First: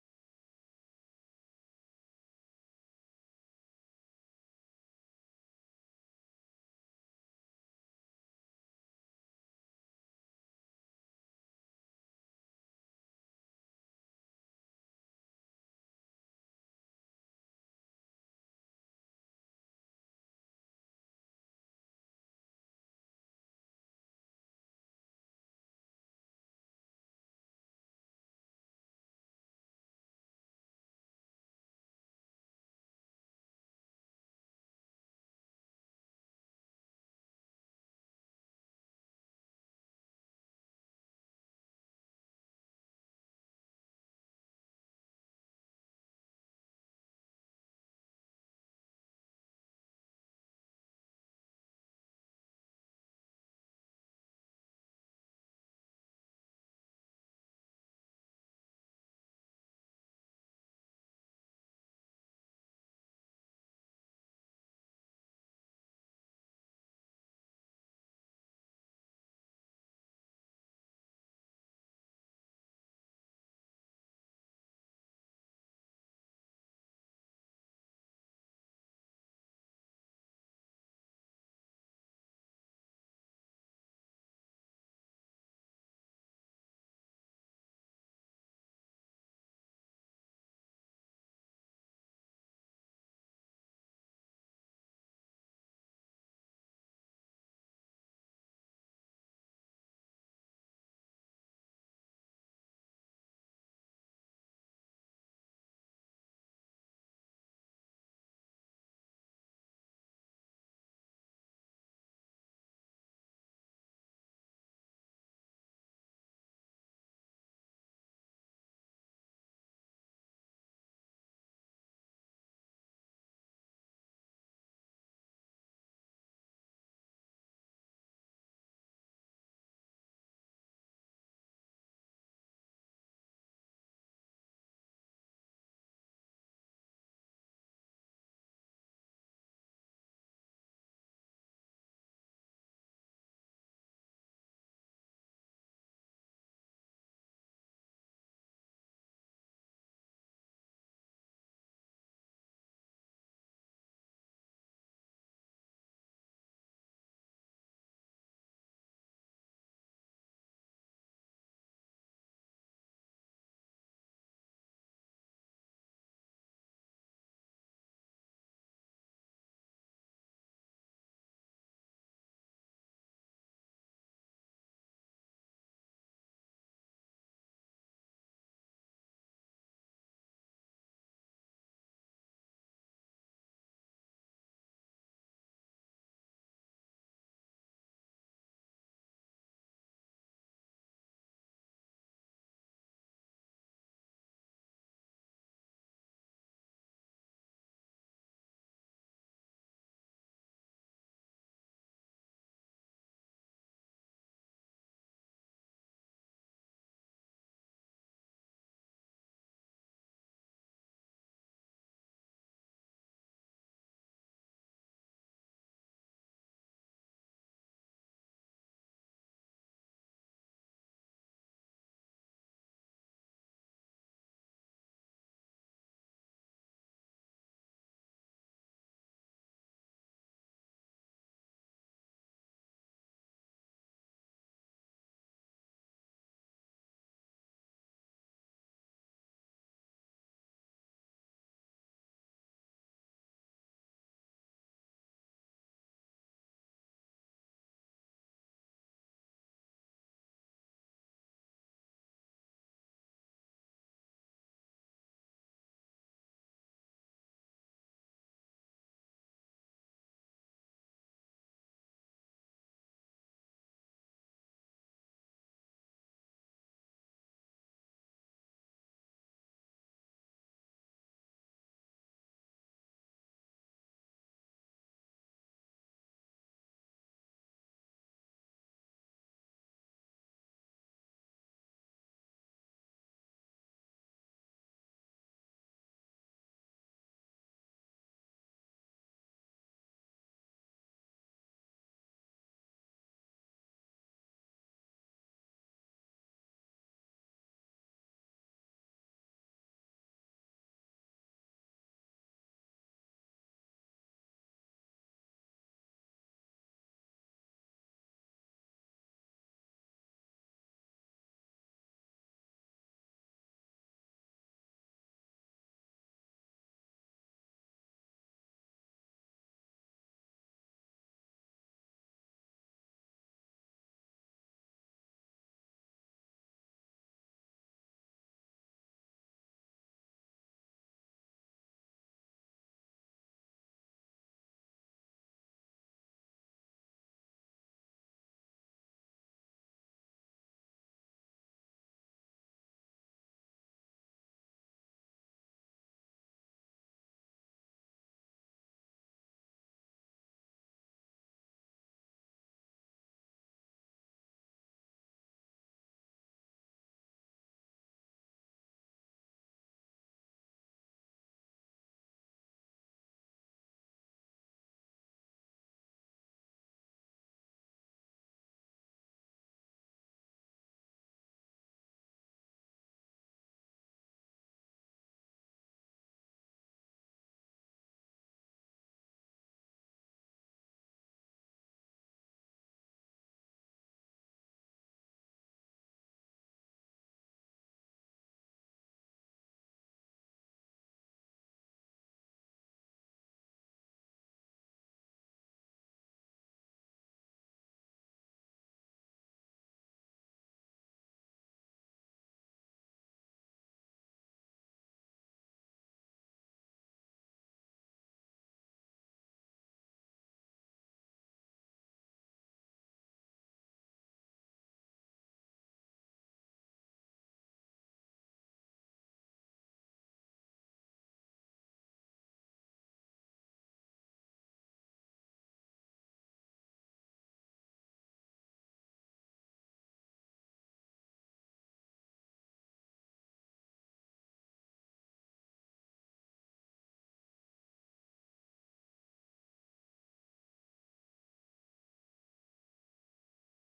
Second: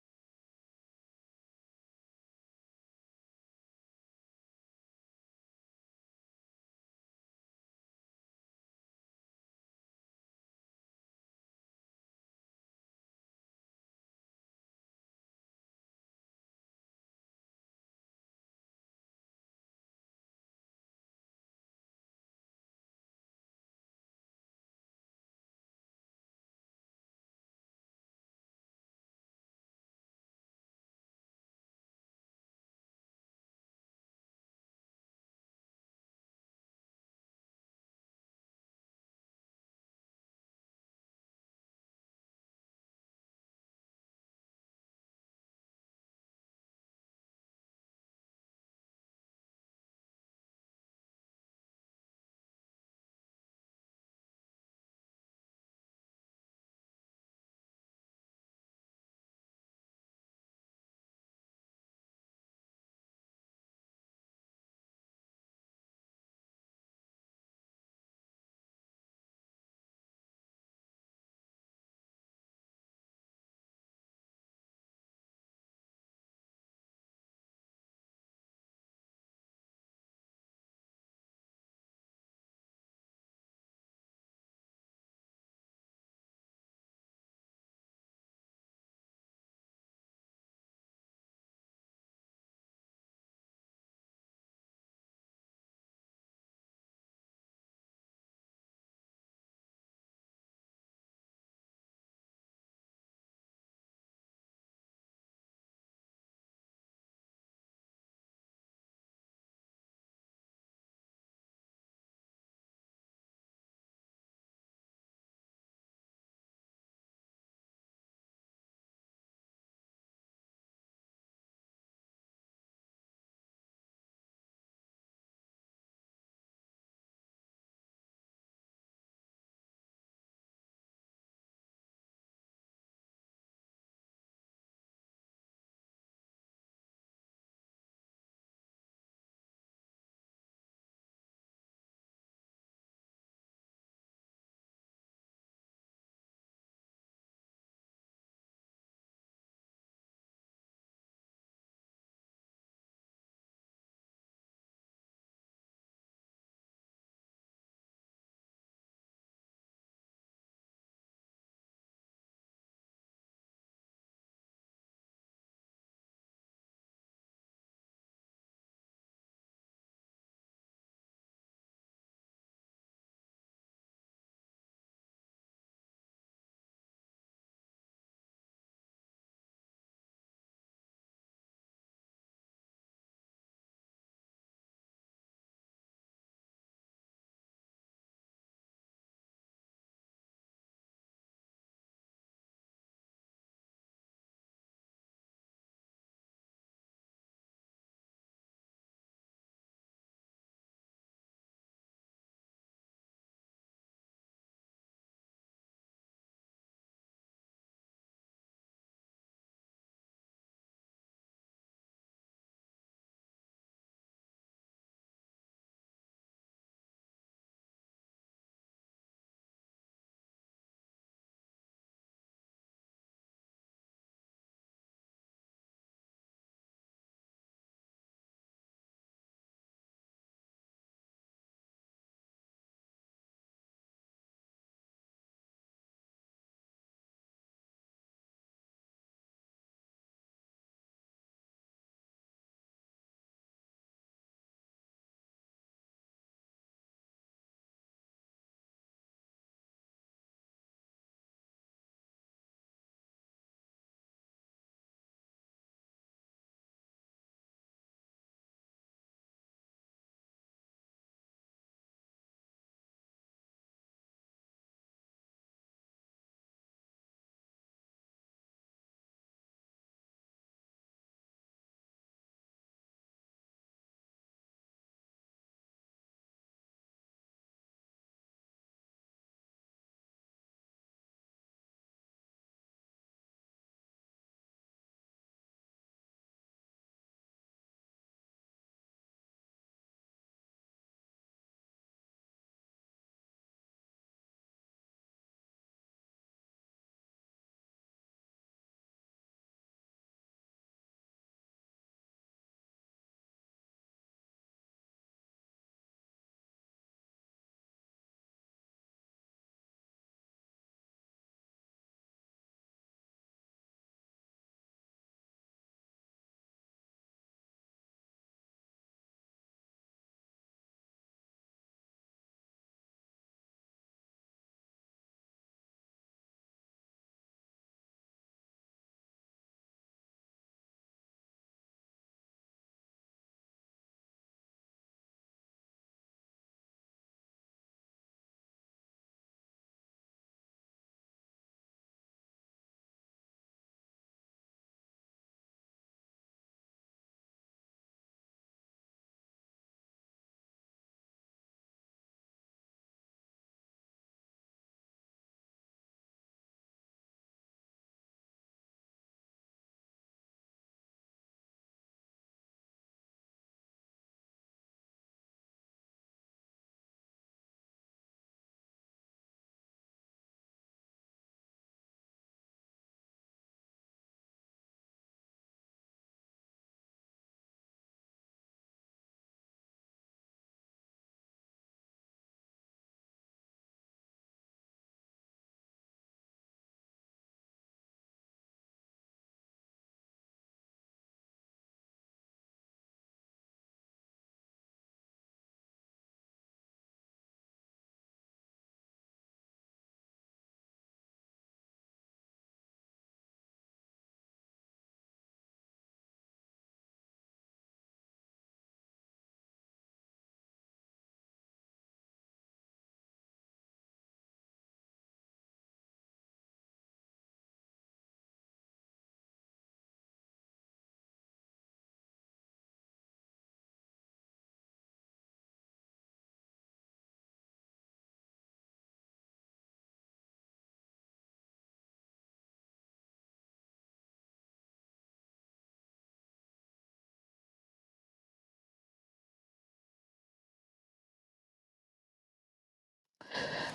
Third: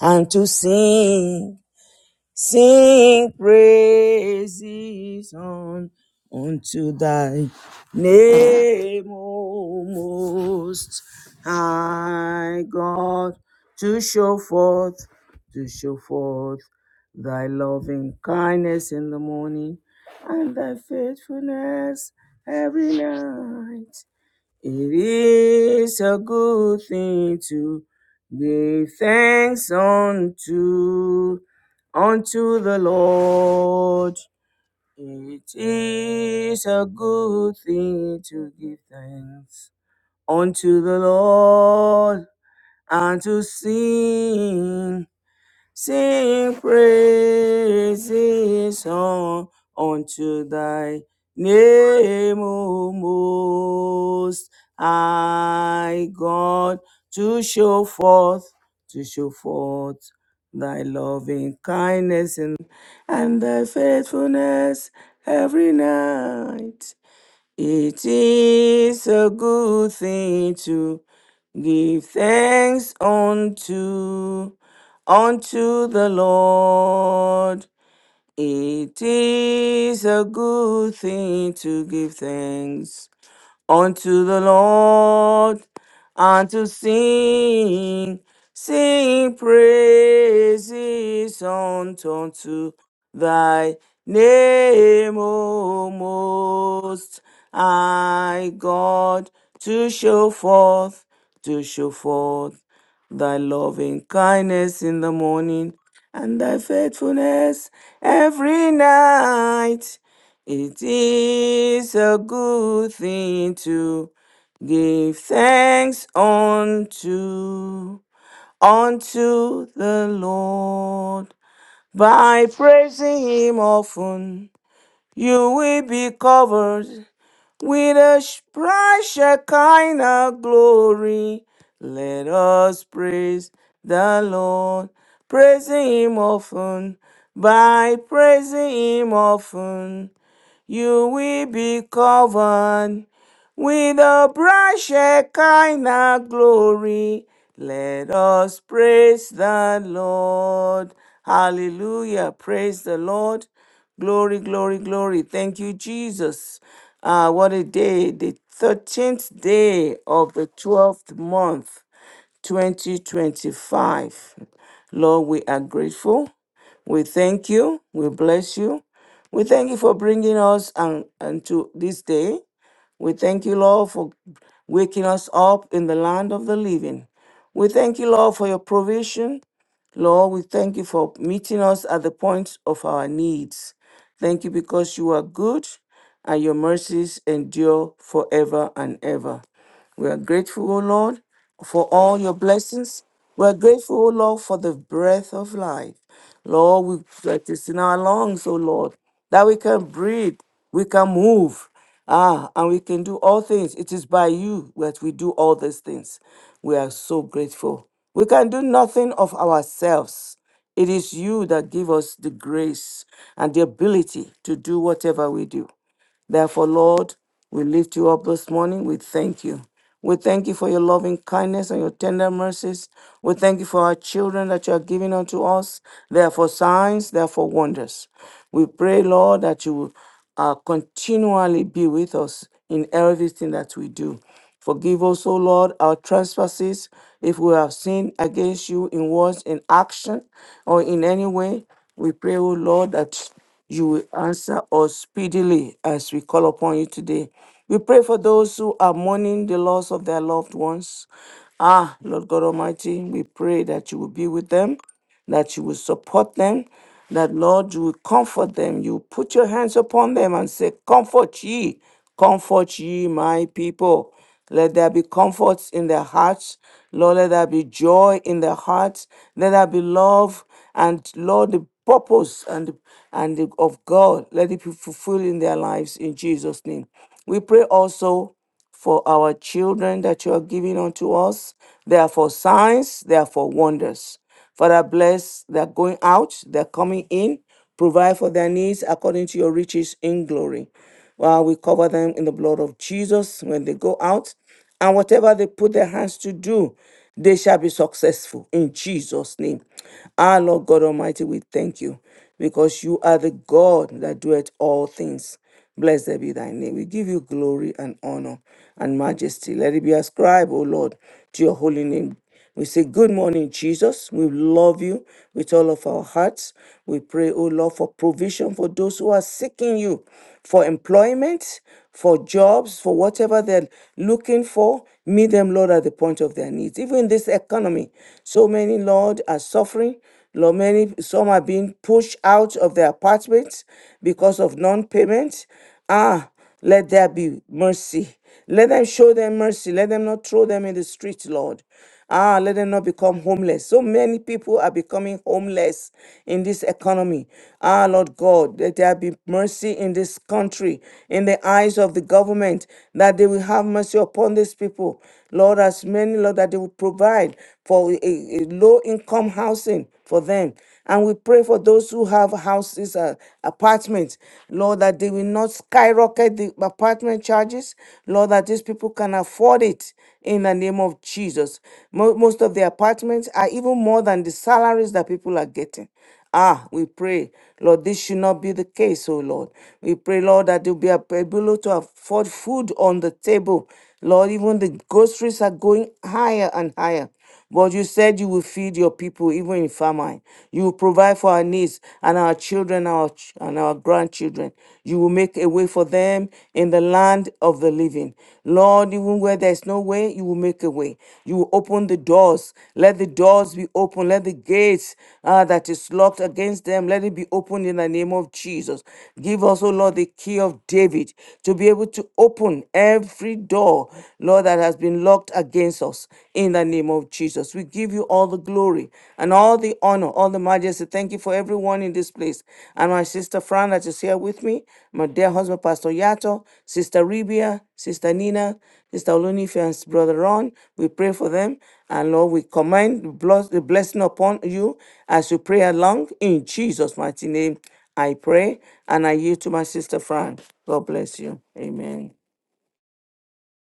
and to sing, sing praises on unto thy name, O most high God, to show forth, to show forth thy loving kindness in the morning and thy faithfulness every night. It is a good thing to give thanks unto unto the Lord. It is a good thing to give thanks unto the Lord and to sing Sing praises on unto thy name, O most high God, to show forth, to show forth thy loving kindness and, and thy faithfulness every night. It is a good thing to give thanks unto unto the Lord. It is a good thing to give thanks unto the Lord and to sing, sing praises unto unto thy name, O most high God, to show forth, to show forth thy loving kindness in the morning and thy faithfulness every night it is a good thing to give thanks unto unto the Lord by praising him often. You will be covered with a sh- bright kind of glory. Let us praise the Lord, praising him often by praising him often. You will be covered with the bright Shekinah glory. Let us praise the Lord. Hallelujah. Praise the Lord. Glory, glory, glory. Thank you, Jesus. Ah, what a day. The 13th day of the 12th month, 2025. Lord, we are grateful. We thank you. We bless you. We thank you for bringing us and unto this day. We thank you, Lord, for waking us up in the land of the living. We thank you, Lord, for your provision. Lord, we thank you for meeting us at the point of our needs. Thank you because you are good and your mercies endure forever and ever. We are grateful, O Lord, for all your blessings. We are grateful, O Lord, for the breath of life. Lord, we that is in our lungs, oh Lord, that we can breathe, we can move, ah, and we can do all things. It is by you that we do all these things. We are so grateful. We can do nothing of ourselves. It is you that give us the grace and the ability to do whatever we do. Therefore, Lord, we lift you up this morning. We thank you. We thank you for your loving kindness and your tender mercies. We thank you for our children that you are giving unto us. They are for signs, they are for wonders. We pray, Lord, that you will uh, continually be with us in everything that we do. Forgive us, O Lord, our trespasses if we have sinned against you in words, in action, or in any way. We pray, O Lord, that you will answer us speedily as we call upon you today. We pray for those who are mourning the loss of their loved ones. Ah, Lord God Almighty, we pray that you will be with them that you will support them, that Lord, you will comfort them. You put your hands upon them and say, Comfort ye, comfort ye, my people. Let there be comfort in their hearts. Lord, let there be joy in their hearts. Let there be love. And Lord, the purpose and, and the, of God, let it be fulfilled in their lives in Jesus' name. We pray also for our children that you are giving unto us. They are for signs, they are for wonders. Father, bless their going out, their coming in. Provide for their needs according to your riches in glory. While we cover them in the blood of Jesus when they go out, and whatever they put their hands to do, they shall be successful in Jesus' name. Our Lord God Almighty, we thank you because you are the God that doeth all things. Blessed be thy name. We give you glory and honor and majesty. Let it be ascribed, O Lord, to your holy name. We say, Good morning, Jesus. We love you with all of our hearts. We pray, O Lord, for provision for those who are seeking you for employment, for jobs, for whatever they're looking for. Meet them, Lord, at the point of their needs. Even in this economy, so many, Lord, are suffering. Lord, many some are being pushed out of their apartments because of non-payment. Ah, let there be mercy. Let them show them mercy. Let them not throw them in the street, Lord. Ah, let them not become homeless. So many people are becoming homeless in this economy. Ah, Lord God, let there be mercy in this country, in the eyes of the government, that they will have mercy upon these people. Lord, as many, Lord, that they will provide for a, a a low income housing for them. And we pray for those who have houses, uh, apartments, Lord, that they will not skyrocket the apartment charges, Lord, that these people can afford it in the name of Jesus. Mo- Most of the apartments are even more than the salaries that people are getting. Ah, we pray, Lord, this should not be the case, oh Lord. We pray, Lord, that you'll be able to afford food on the table Lord, even the groceries are going higher and higher. But you said you will feed your people even in famine. You will provide for our needs and our children our ch- and our grandchildren. You will make a way for them in the land of the living. Lord, even where there is no way, you will make a way. You will open the doors. Let the doors be open. Let the gates uh, that is locked against them, let it be opened in the name of Jesus. Give us, O Lord, the key of David to be able to open every every door, Lord, that has been locked against us in the name of Jesus. We give you all the glory and all the honor, all the majesty. Thank you for everyone in this place. And my sister Fran that is here with me, my dear husband, Pastor Yato, Sister Ribia, Sister Nina, Sister Olunife, and Brother Ron. We pray for them. And Lord, we command the bless- the blessing upon you as you pray along in Jesus' mighty name. I pray and I yield to my sister Fran. God bless you. Amen.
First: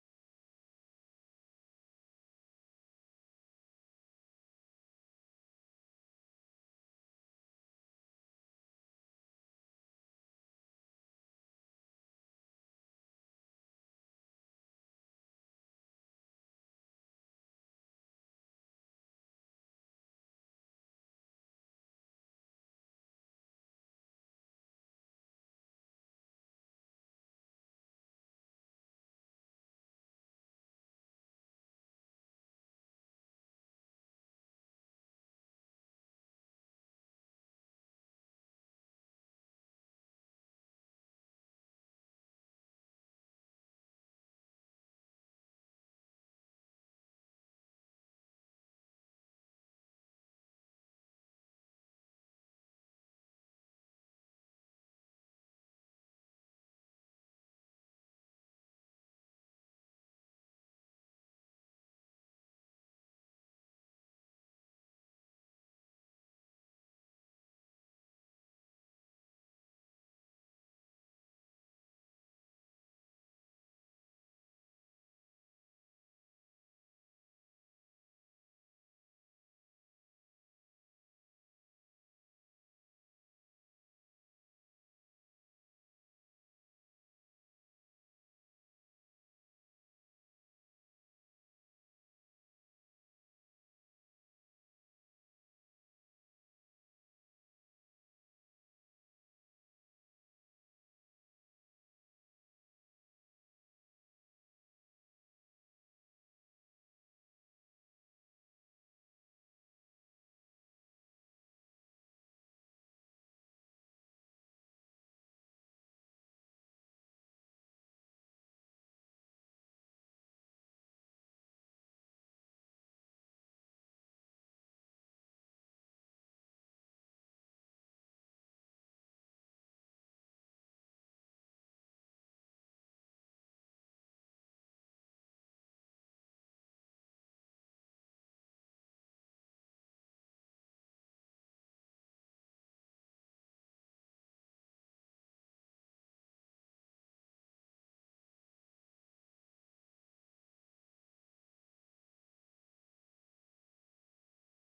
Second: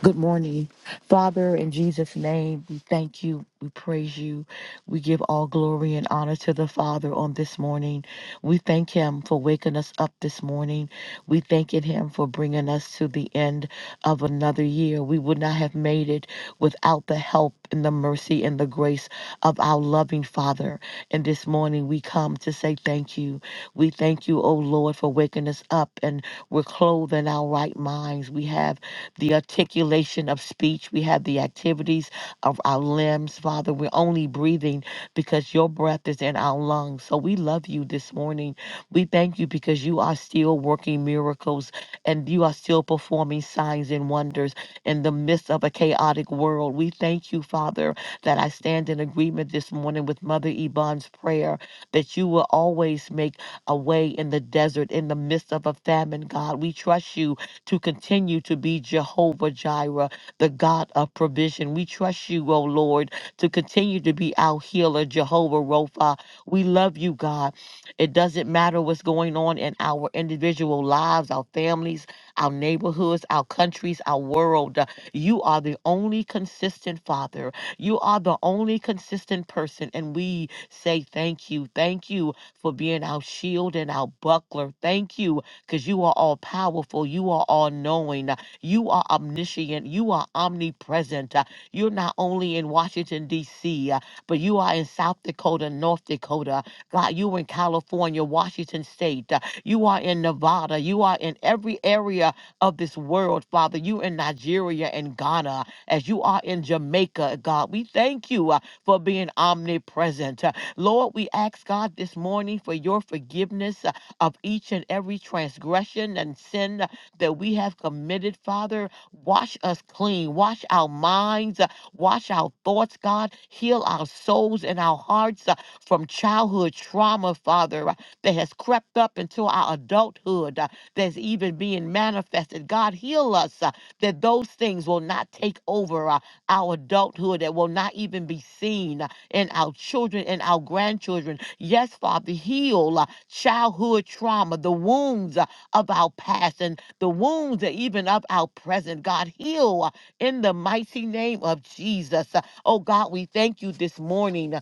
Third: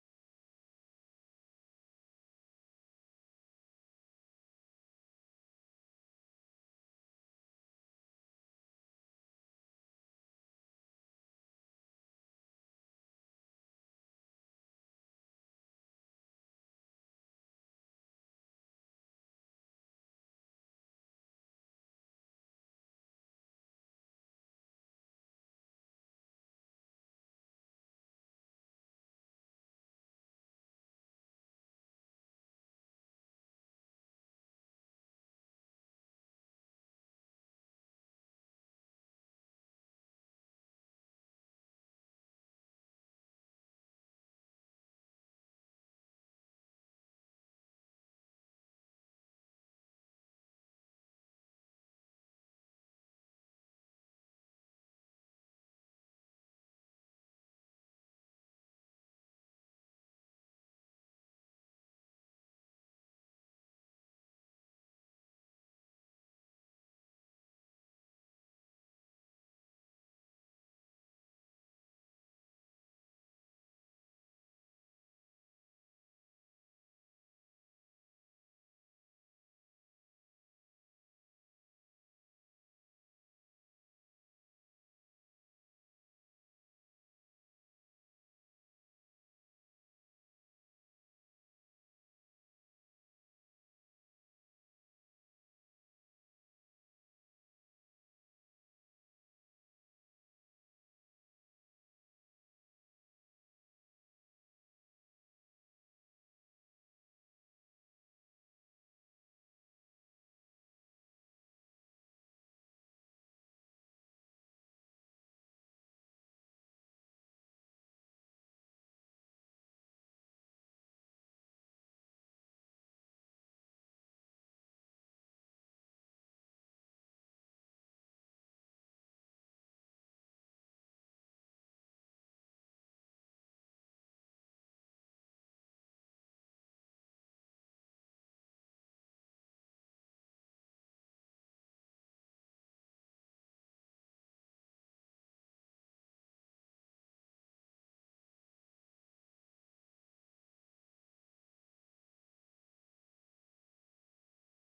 Good morning. Father, in Jesus' name, we thank you. We praise you. We give all glory and honor to the Father on this morning. We thank him for waking us up this morning. We thanking him for bringing us to the end of another year. We would not have made it without the help and the mercy and the grace of our loving Father. And this morning, we come to say thank you. We thank you, O Lord, for waking us up and we're clothed in our right minds. We have the articulation of speech. We have the activities of our limbs, Father. We're only breathing because your breath is in our lungs. So we love you this morning. We thank you because you are still working miracles and you are still performing signs and wonders in the midst of a chaotic world. We thank you, Father, that I stand in agreement this morning with Mother Yvonne's prayer that you will always make away in the desert in the midst of a famine, God. We trust you to continue to be Jehovah Jireh, the God of provision. We trust you, O Lord, to continue to be our healer, Jehovah Ropha. We love you, God. It doesn't matter what's going on in our individual lives, our families, our neighborhoods, our countries, our world. You are the only consistent Father. You are the only consistent person. And we say thank you. Thank you for being our shield and our buckler. Thank you because you are all powerful. You are all knowing. You are omniscient. You are omnipresent. Uh, You're not only in Washington, D.C., uh, but you are in South Dakota, North Dakota. God, you are in California, Washington State. Uh, You are in Nevada. You are in every area of this world, Father. You in Nigeria and Ghana, as you are in Jamaica, God. We thank you uh, for being omnipresent. Lord, we ask God this morning for your forgiveness uh, of each and every transgression and sin uh, that we have committed, Father. Wash us clean, wash our minds, uh, wash our thoughts, God. Heal our souls and our hearts uh, from childhood trauma, Father, uh, that has crept up into our adulthood, uh, that's even being manifested. God, heal us uh, that those things will not take over uh, our adulthood, that will not even be seen. In our children and our grandchildren. Yes, Father, heal uh, childhood trauma, the wounds uh, of our past and the wounds uh, even of our present. God, heal uh, in the mighty name of Jesus. Uh, Oh God, we thank you this morning. uh,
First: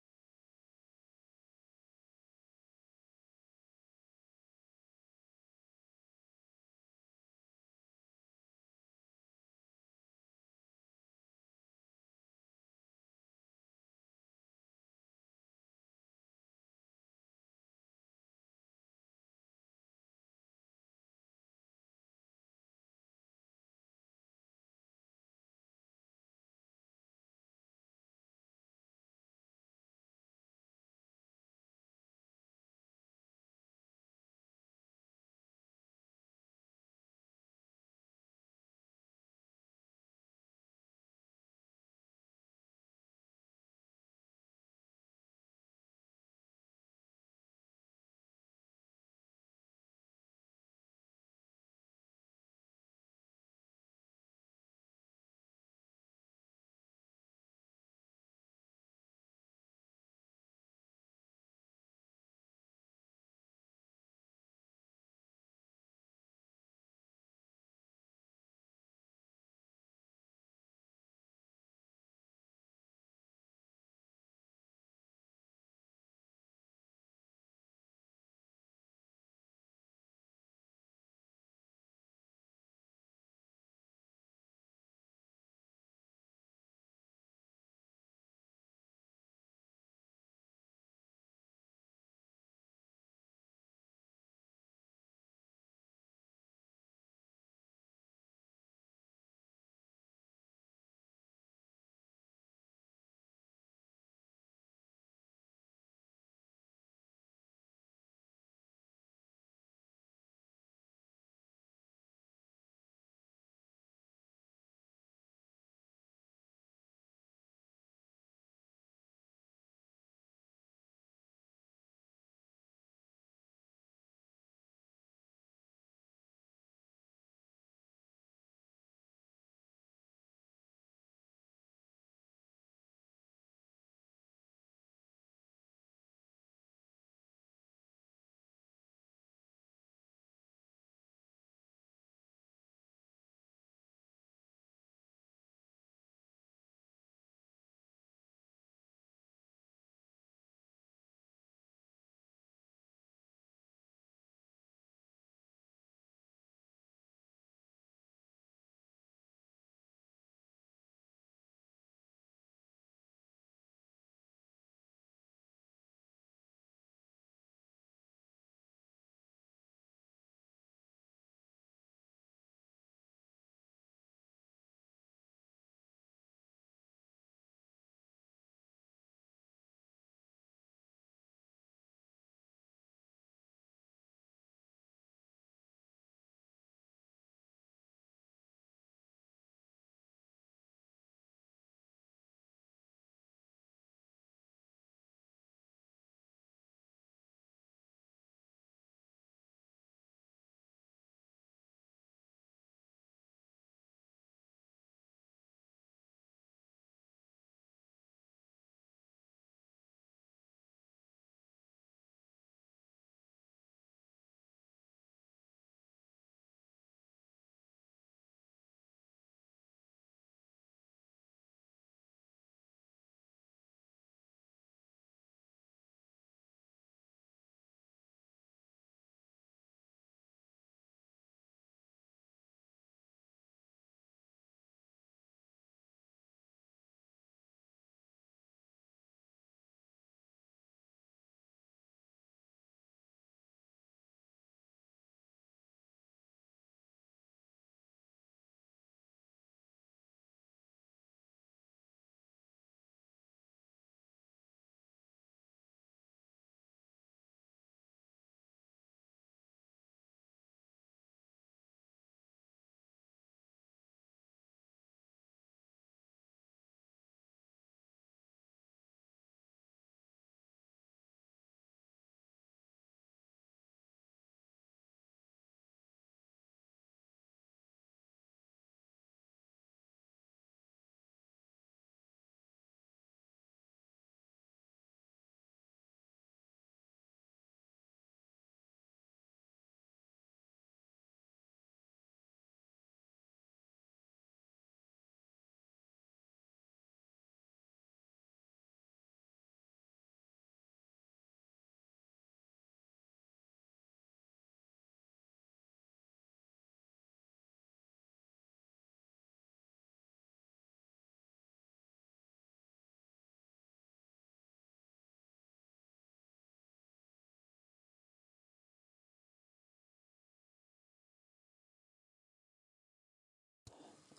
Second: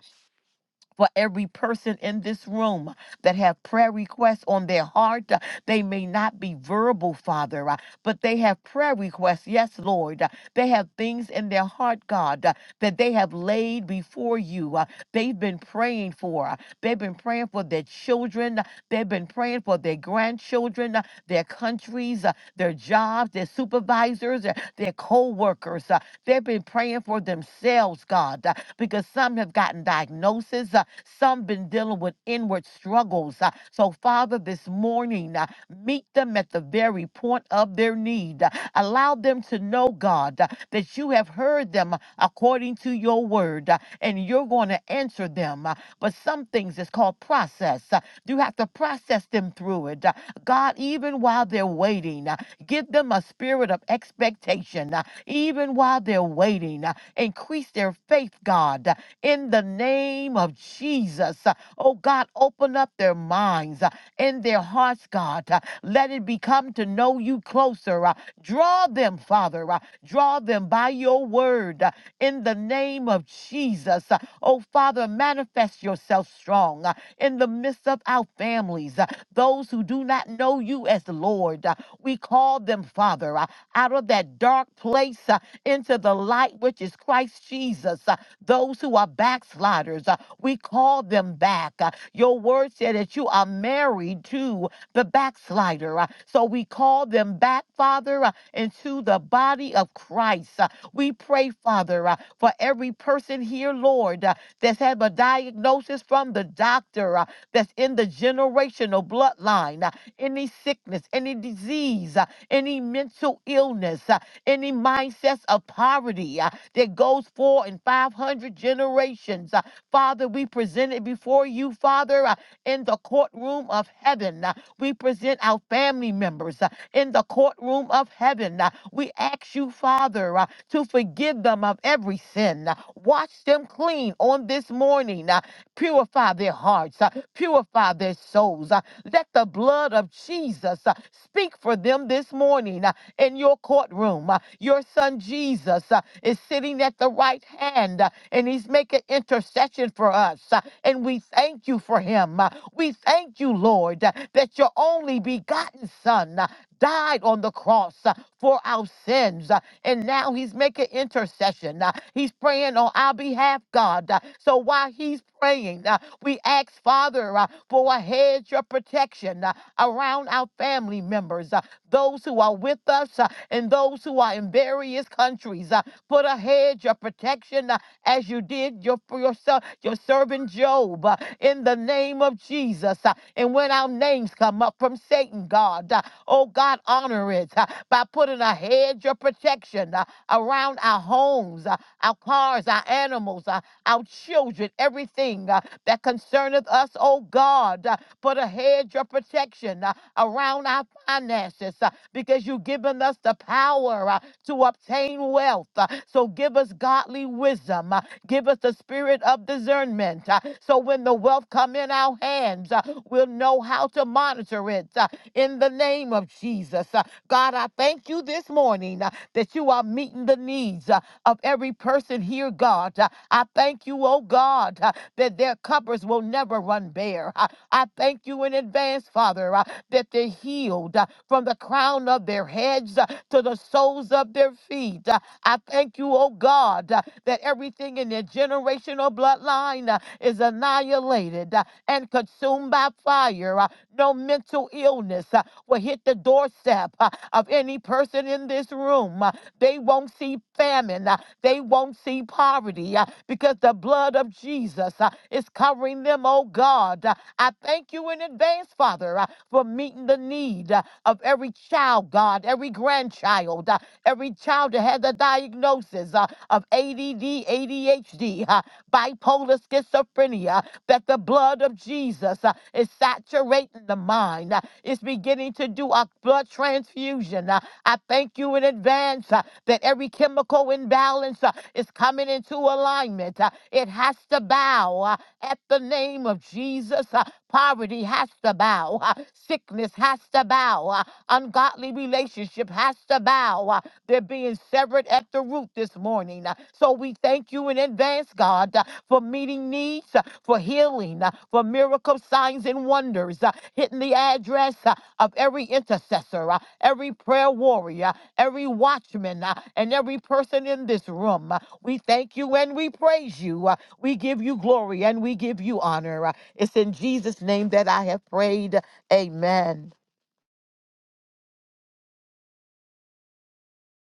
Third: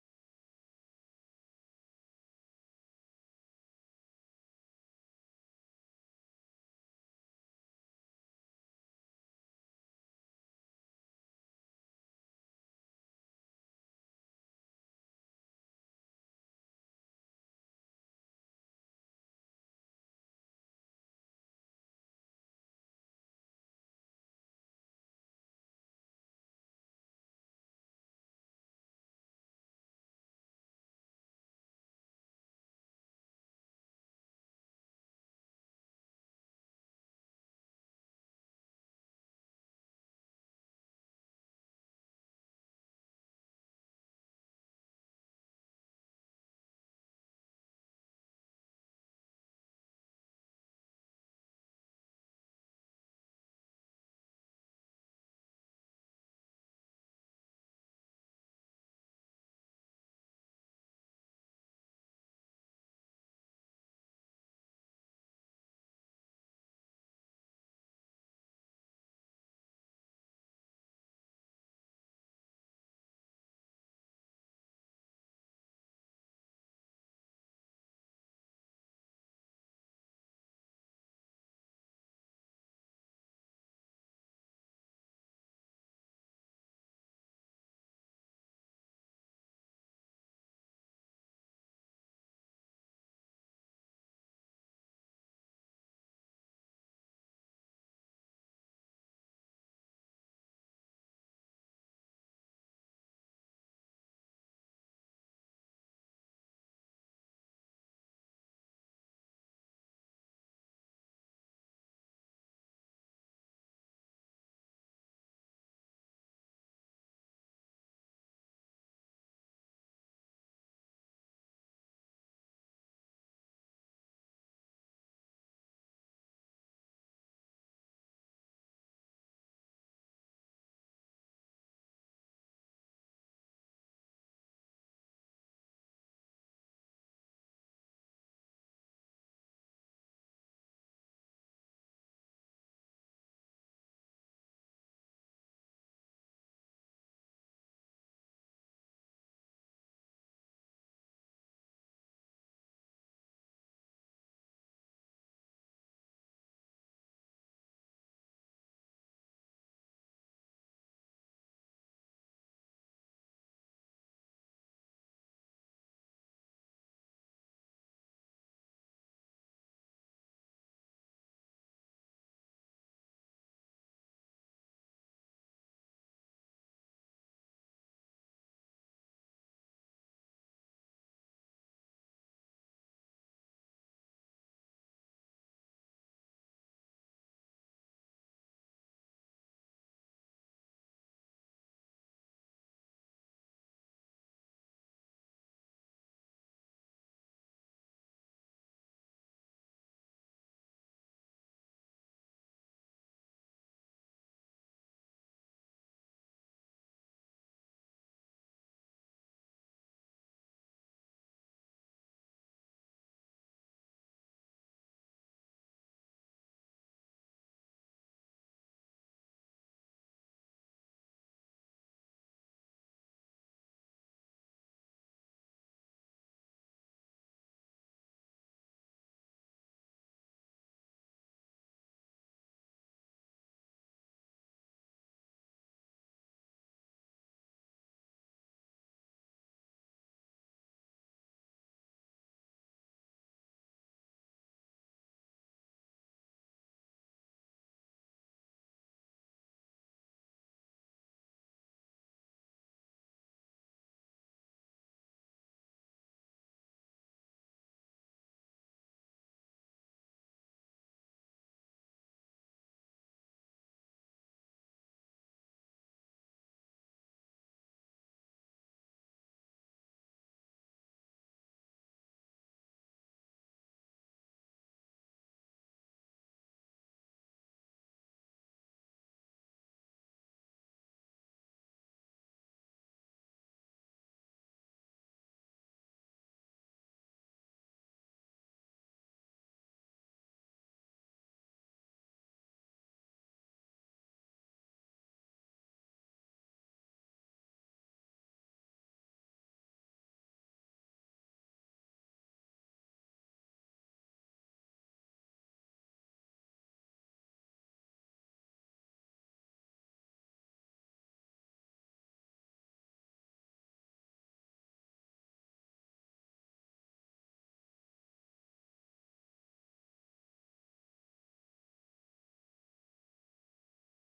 for every person in this room that have prayer requests on their heart. Uh, They may not be verbal, Father, uh, but they have prayer requests. Yes, Lord. Uh, They have things in their heart, God, uh, that they have laid before you. Uh, They've been praying for. uh, They've been praying for their children. uh, They've been praying for their grandchildren, uh, their countries, uh, their jobs, their supervisors, uh, their co workers. They've been praying for themselves, God, uh, because some have gotten diagnoses. uh, some been dealing with inward struggles. uh, So, Father, this morning, uh, meet them at the very point of their need. Uh, Allow them to know, God, uh, that you have heard them uh, according to your word, uh, and you're going to answer them. Uh, But some things is called process. Uh, You have to process them through it. Uh, God, even while they're waiting, uh, give them a spirit of expectation. Uh, even while they're waiting. Uh, Increase their faith, God, uh, in the name of Jesus. Uh, Oh God, open up their minds uh, and their hearts, God. Uh, Let it become to know you closer. Uh, Draw them, Father. Uh, Draw them by your word uh, in the name of Jesus. Uh, Oh Father, manifest yourself strong uh, in the midst of our families, uh, those who do not know you as Lord. Uh, We call them, Father. uh, out of that dark place uh, into the light, which is Christ Jesus. Uh, Those who are backsliders, uh, we call them back. Uh, Your word said that you are married to the backslider. uh, So we call them back, Father, uh, into the body of Christ. Uh, We pray, Father, uh, for every person here, Lord, uh, that's had a diagnosis from the doctor, uh, that's in the generational bloodline, uh, any sickness, any disease. uh, any mental illness, uh, any mindsets of poverty uh, that goes four and 500 generations. Uh, Father, we present it before you, Father, uh, in the courtroom of heaven. Uh, We present our family members uh, in the courtroom of heaven. Uh, We ask you, Father, uh, to forgive them of every sin. Uh, Wash them clean on this morning. Uh, Purify their hearts. Uh, Purify their souls. Uh, let the blood of Jesus uh, speak for them this morning uh, in your courtroom. Uh, Your son Jesus uh, is sitting at the right hand uh, and he's making intercession for us. uh, And we thank you for him. Uh, We thank you, Lord, uh, that your only begotten son uh, died on the cross uh, for our sins. uh, And now he's making intercession. uh, He's praying on our behalf, God. uh, So while he's praying, uh, we ask, Father, uh, for a hedge of protection uh, around our family members, uh, those who are with us uh, and those who are in various countries. uh, Put a hedge of protection uh, as you did your, for your, ser- your servant Job uh, in the name of Jesus. uh, And when our names come up from Satan, God, uh, oh God, honor it uh, by putting a hedge of protection uh, around our homes, uh, our cars, our animals, our our children, everything uh, that concerneth us, oh God. Uh, Put a hedge of protection uh, around our finances uh, because you've given us the power uh, to obtain wealth. Uh, So give us godly wisdom. uh, Give us the spirit of discernment. uh, So when the wealth come in our hands, uh, we'll know how to monitor it uh, in the name of Jesus. Uh, God, I thank you this morning uh, that you are meeting the needs uh, of every person here, God. Uh, I thank you, oh God, uh, that their cupboards will never run bare. Uh, I thank you in advance, Father, uh, that they're healed uh, from the crown of their heads uh, to the soles of their feet. Uh, I thank you, oh God, uh, that everything in their generational bloodline uh, is annihilated uh, and consumed by fire. Uh, No mental illness uh, will hit the doorstep uh, of any person in this room. Uh, they won't see famine. uh, They won't see poverty uh, because the blood of Jesus uh, is covering them, oh God. Uh, I thank you in advance, Father, uh, for meeting the need uh, of every child, God, every grandchild, uh, every child that has a diagnosis uh, of ADD, ADHD, uh, bipolar schizophrenia, that the blood of Jesus uh, is saturating the mind. uh, It's beginning to do a blood transfusion. uh, I thank you in advance uh, that every chemical imbalance uh, is coming into alignment. Uh, It has to bow uh, at the name of Jesus. Uh, Poverty has to bow. Uh, Sickness has to bow. Uh, Ungodly relationship has to bow. Uh, They're being severed at the root this morning. Uh, So we thank you in advance, God, uh, for meeting needs, uh, for healing, uh, for miracle signs and wonders, uh, hitting the address, uh, of every intercessor, uh, every prayer warrior, every watchman, uh, and every person in this room. Uh, We thank you and we praise you. Uh, We give you glory and we give you honor. Uh, It's in Jesus' name that I have prayed. Amen.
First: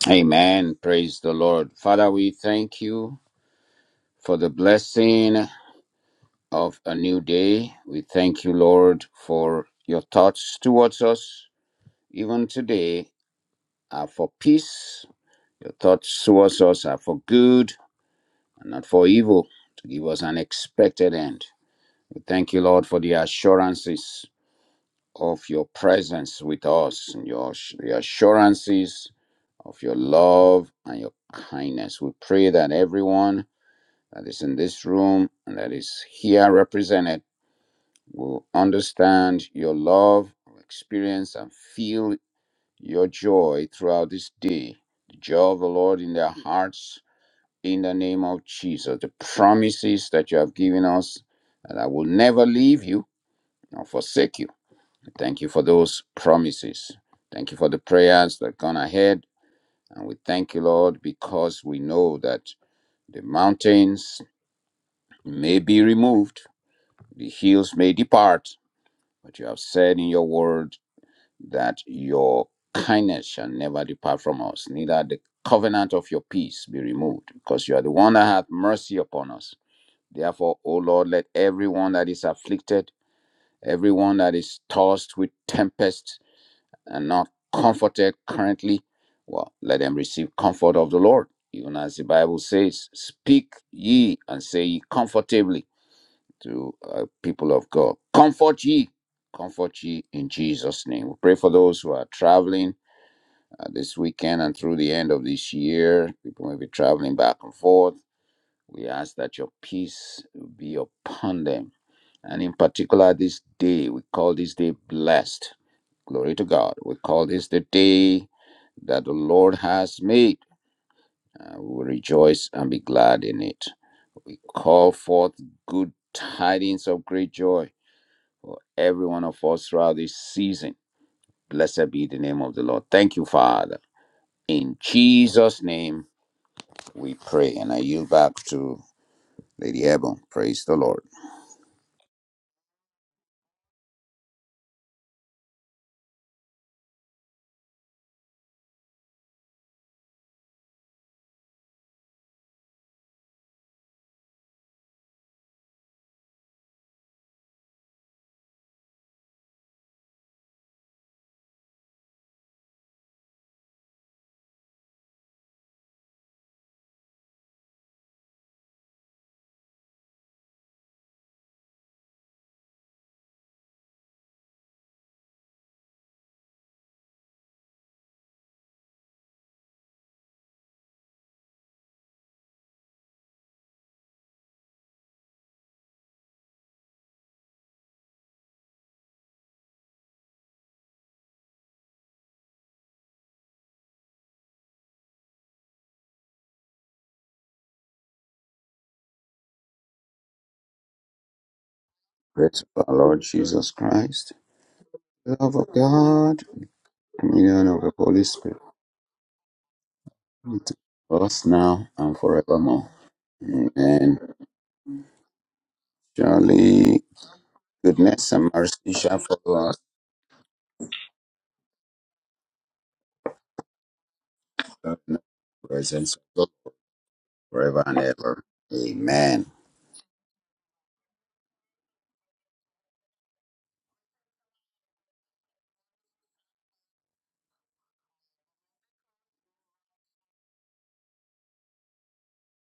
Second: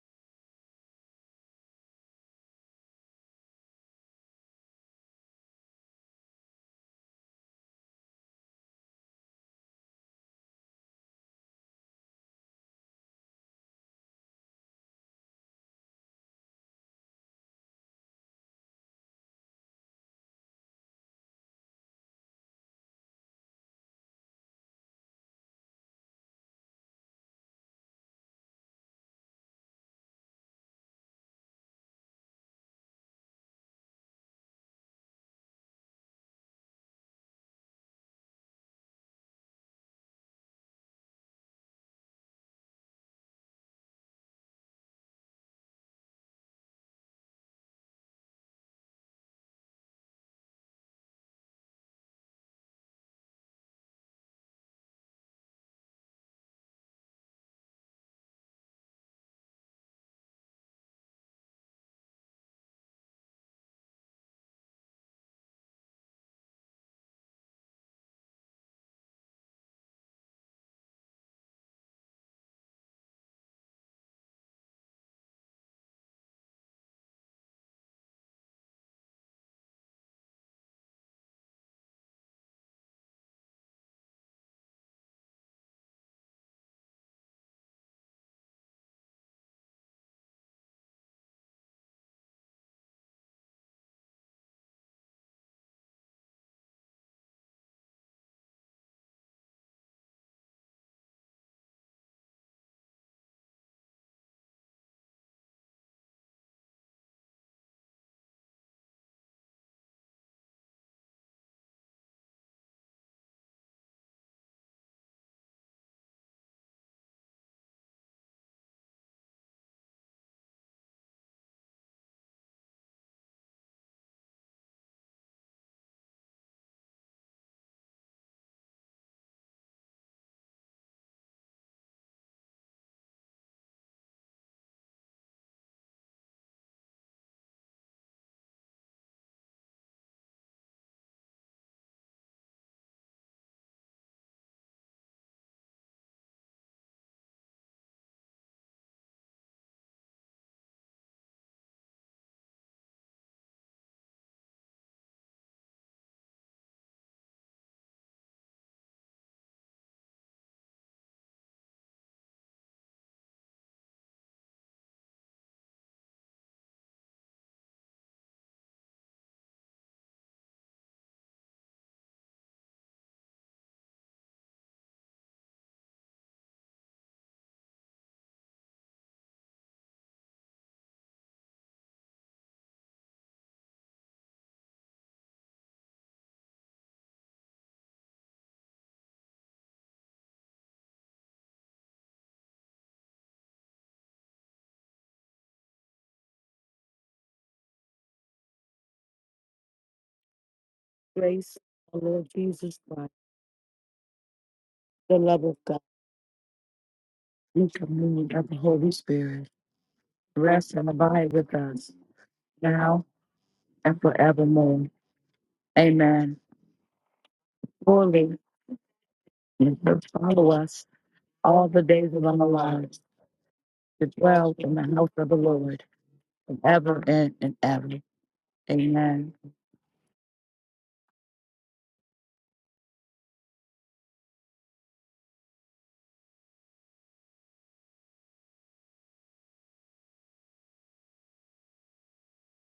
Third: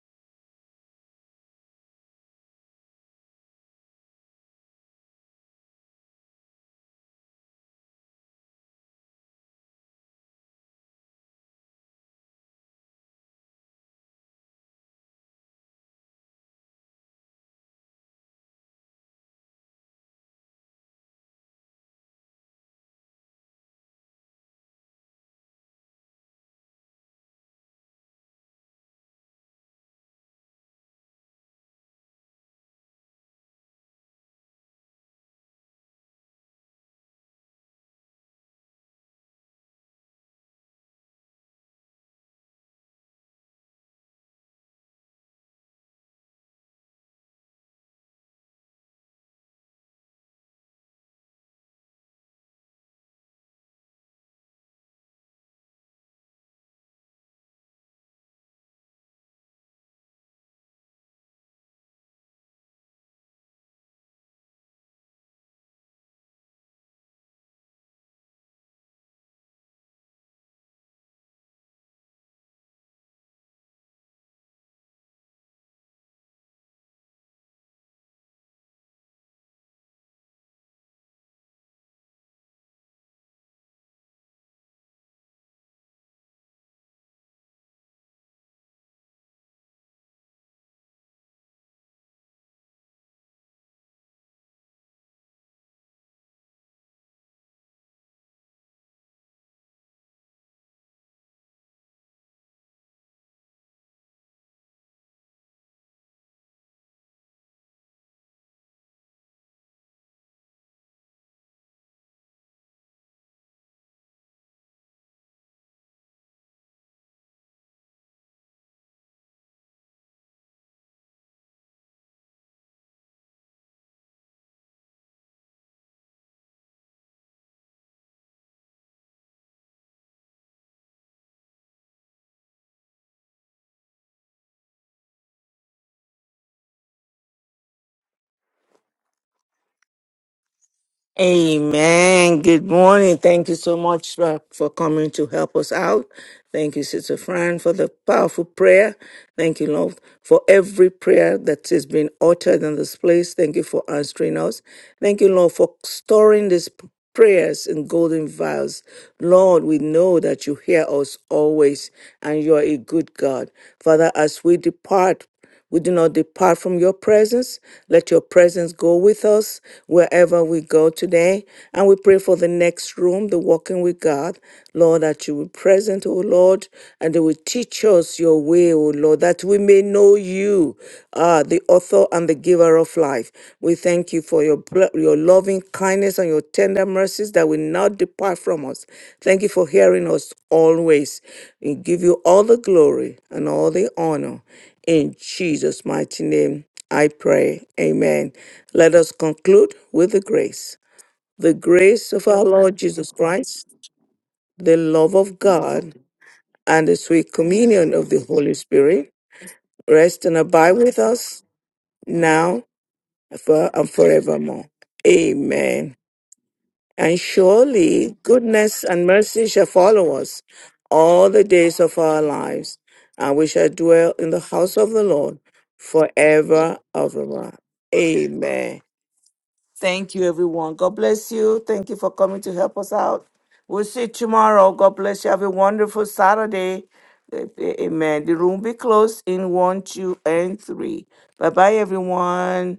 Amen. Praise the Lord. Father, we thank you for the blessing of a new day. We thank you, Lord, for your thoughts towards us, even today, are for peace. Your thoughts towards us are for good and not for evil, to give us an expected end. We thank you, Lord, for the assurances of your presence with us, and your the assurances of your love and your kindness. We pray that everyone that is in this room and that is here represented will understand your love, experience, and feel your joy throughout this day. The joy of the Lord in their hearts in the name of Jesus. The promises that you have given us that I will never leave you nor forsake you. Thank you for those promises. Thank you for the prayers that gone ahead. And we thank you, Lord, because we know that the mountains may be removed The hills may depart, but you have said in your word that your kindness shall never depart from us, neither the covenant of your peace be removed, because you are the one that hath mercy upon us. Therefore, O Lord, let everyone that is afflicted, everyone that is tossed with tempest and not comforted currently, well, let them receive comfort of the Lord. Even as the Bible says, Speak ye and say ye comfortably to uh, people of God. Comfort ye, comfort ye in Jesus' name. We pray for those who are traveling uh, this weekend and through the end of this year. People may be traveling back and forth. We ask that your peace be upon them. And in particular, this day, we call this day blessed. Glory to God. We call this the day that the Lord has made. Uh, we will rejoice and be glad in it. We call forth good tidings of great joy for every one of us throughout this season. Blessed be the name of the Lord. Thank you, Father. In Jesus' name we pray. And I yield back to Lady Ebon. Praise the Lord. Amen. Good morning. Thank you so much for, for coming to help us out. Thank you, Sister Fran, for the powerful prayer. Thank you, Lord, for every prayer that has been uttered in this place. Thank you for answering us. Thank you, Lord, for storing these p- prayers in golden vials. Lord, we know that you hear us always and you are a good God. Father, as we depart we do not depart from your presence. Let your presence go with us wherever we go today. And we pray for the next room, the walking with God. Lord, that you will be present, O Lord, and that you will teach us your way, O Lord, that we may know you, uh, the author and the giver of life. We thank you for your, bl- your loving kindness and your tender mercies that will not depart from us. Thank you for hearing us always. We give you all the glory and all the honor. In Jesus' mighty name, I pray. Amen. Let us conclude with the grace. The Grace, of our grace of Lord our Praise Lord Jesus our Christ, Jesus Lord Christ, Jesus Christ, the love the the of love love of of God, God, God, and the sweet communion and of the communion of the Holy communion of Holy the Spirit, Holy Spirit Spirit, rest and be abide rest to and with abide us us with now us and now forevermore. now for- and and Amen. forevermore. forevermore. Amen. Amen. Surely And surely goodness Surely, and goodness mercy and shall mercy shall follow us and follow us follow us all the all days the of days our of our lives, lives. and we shall to dwell in the dwell in house the of in the house the of the Lord Lord presence of God forever forever of and, and ever. forever and ever. ever. Amen. Amen. Amen. Thank you, everyone. God bless you. Thank you for coming to help us out. We'll see you tomorrow. God bless you. Have a wonderful Saturday. A- a- Amen. The room will be closed in one, two, and three. Bye bye, everyone.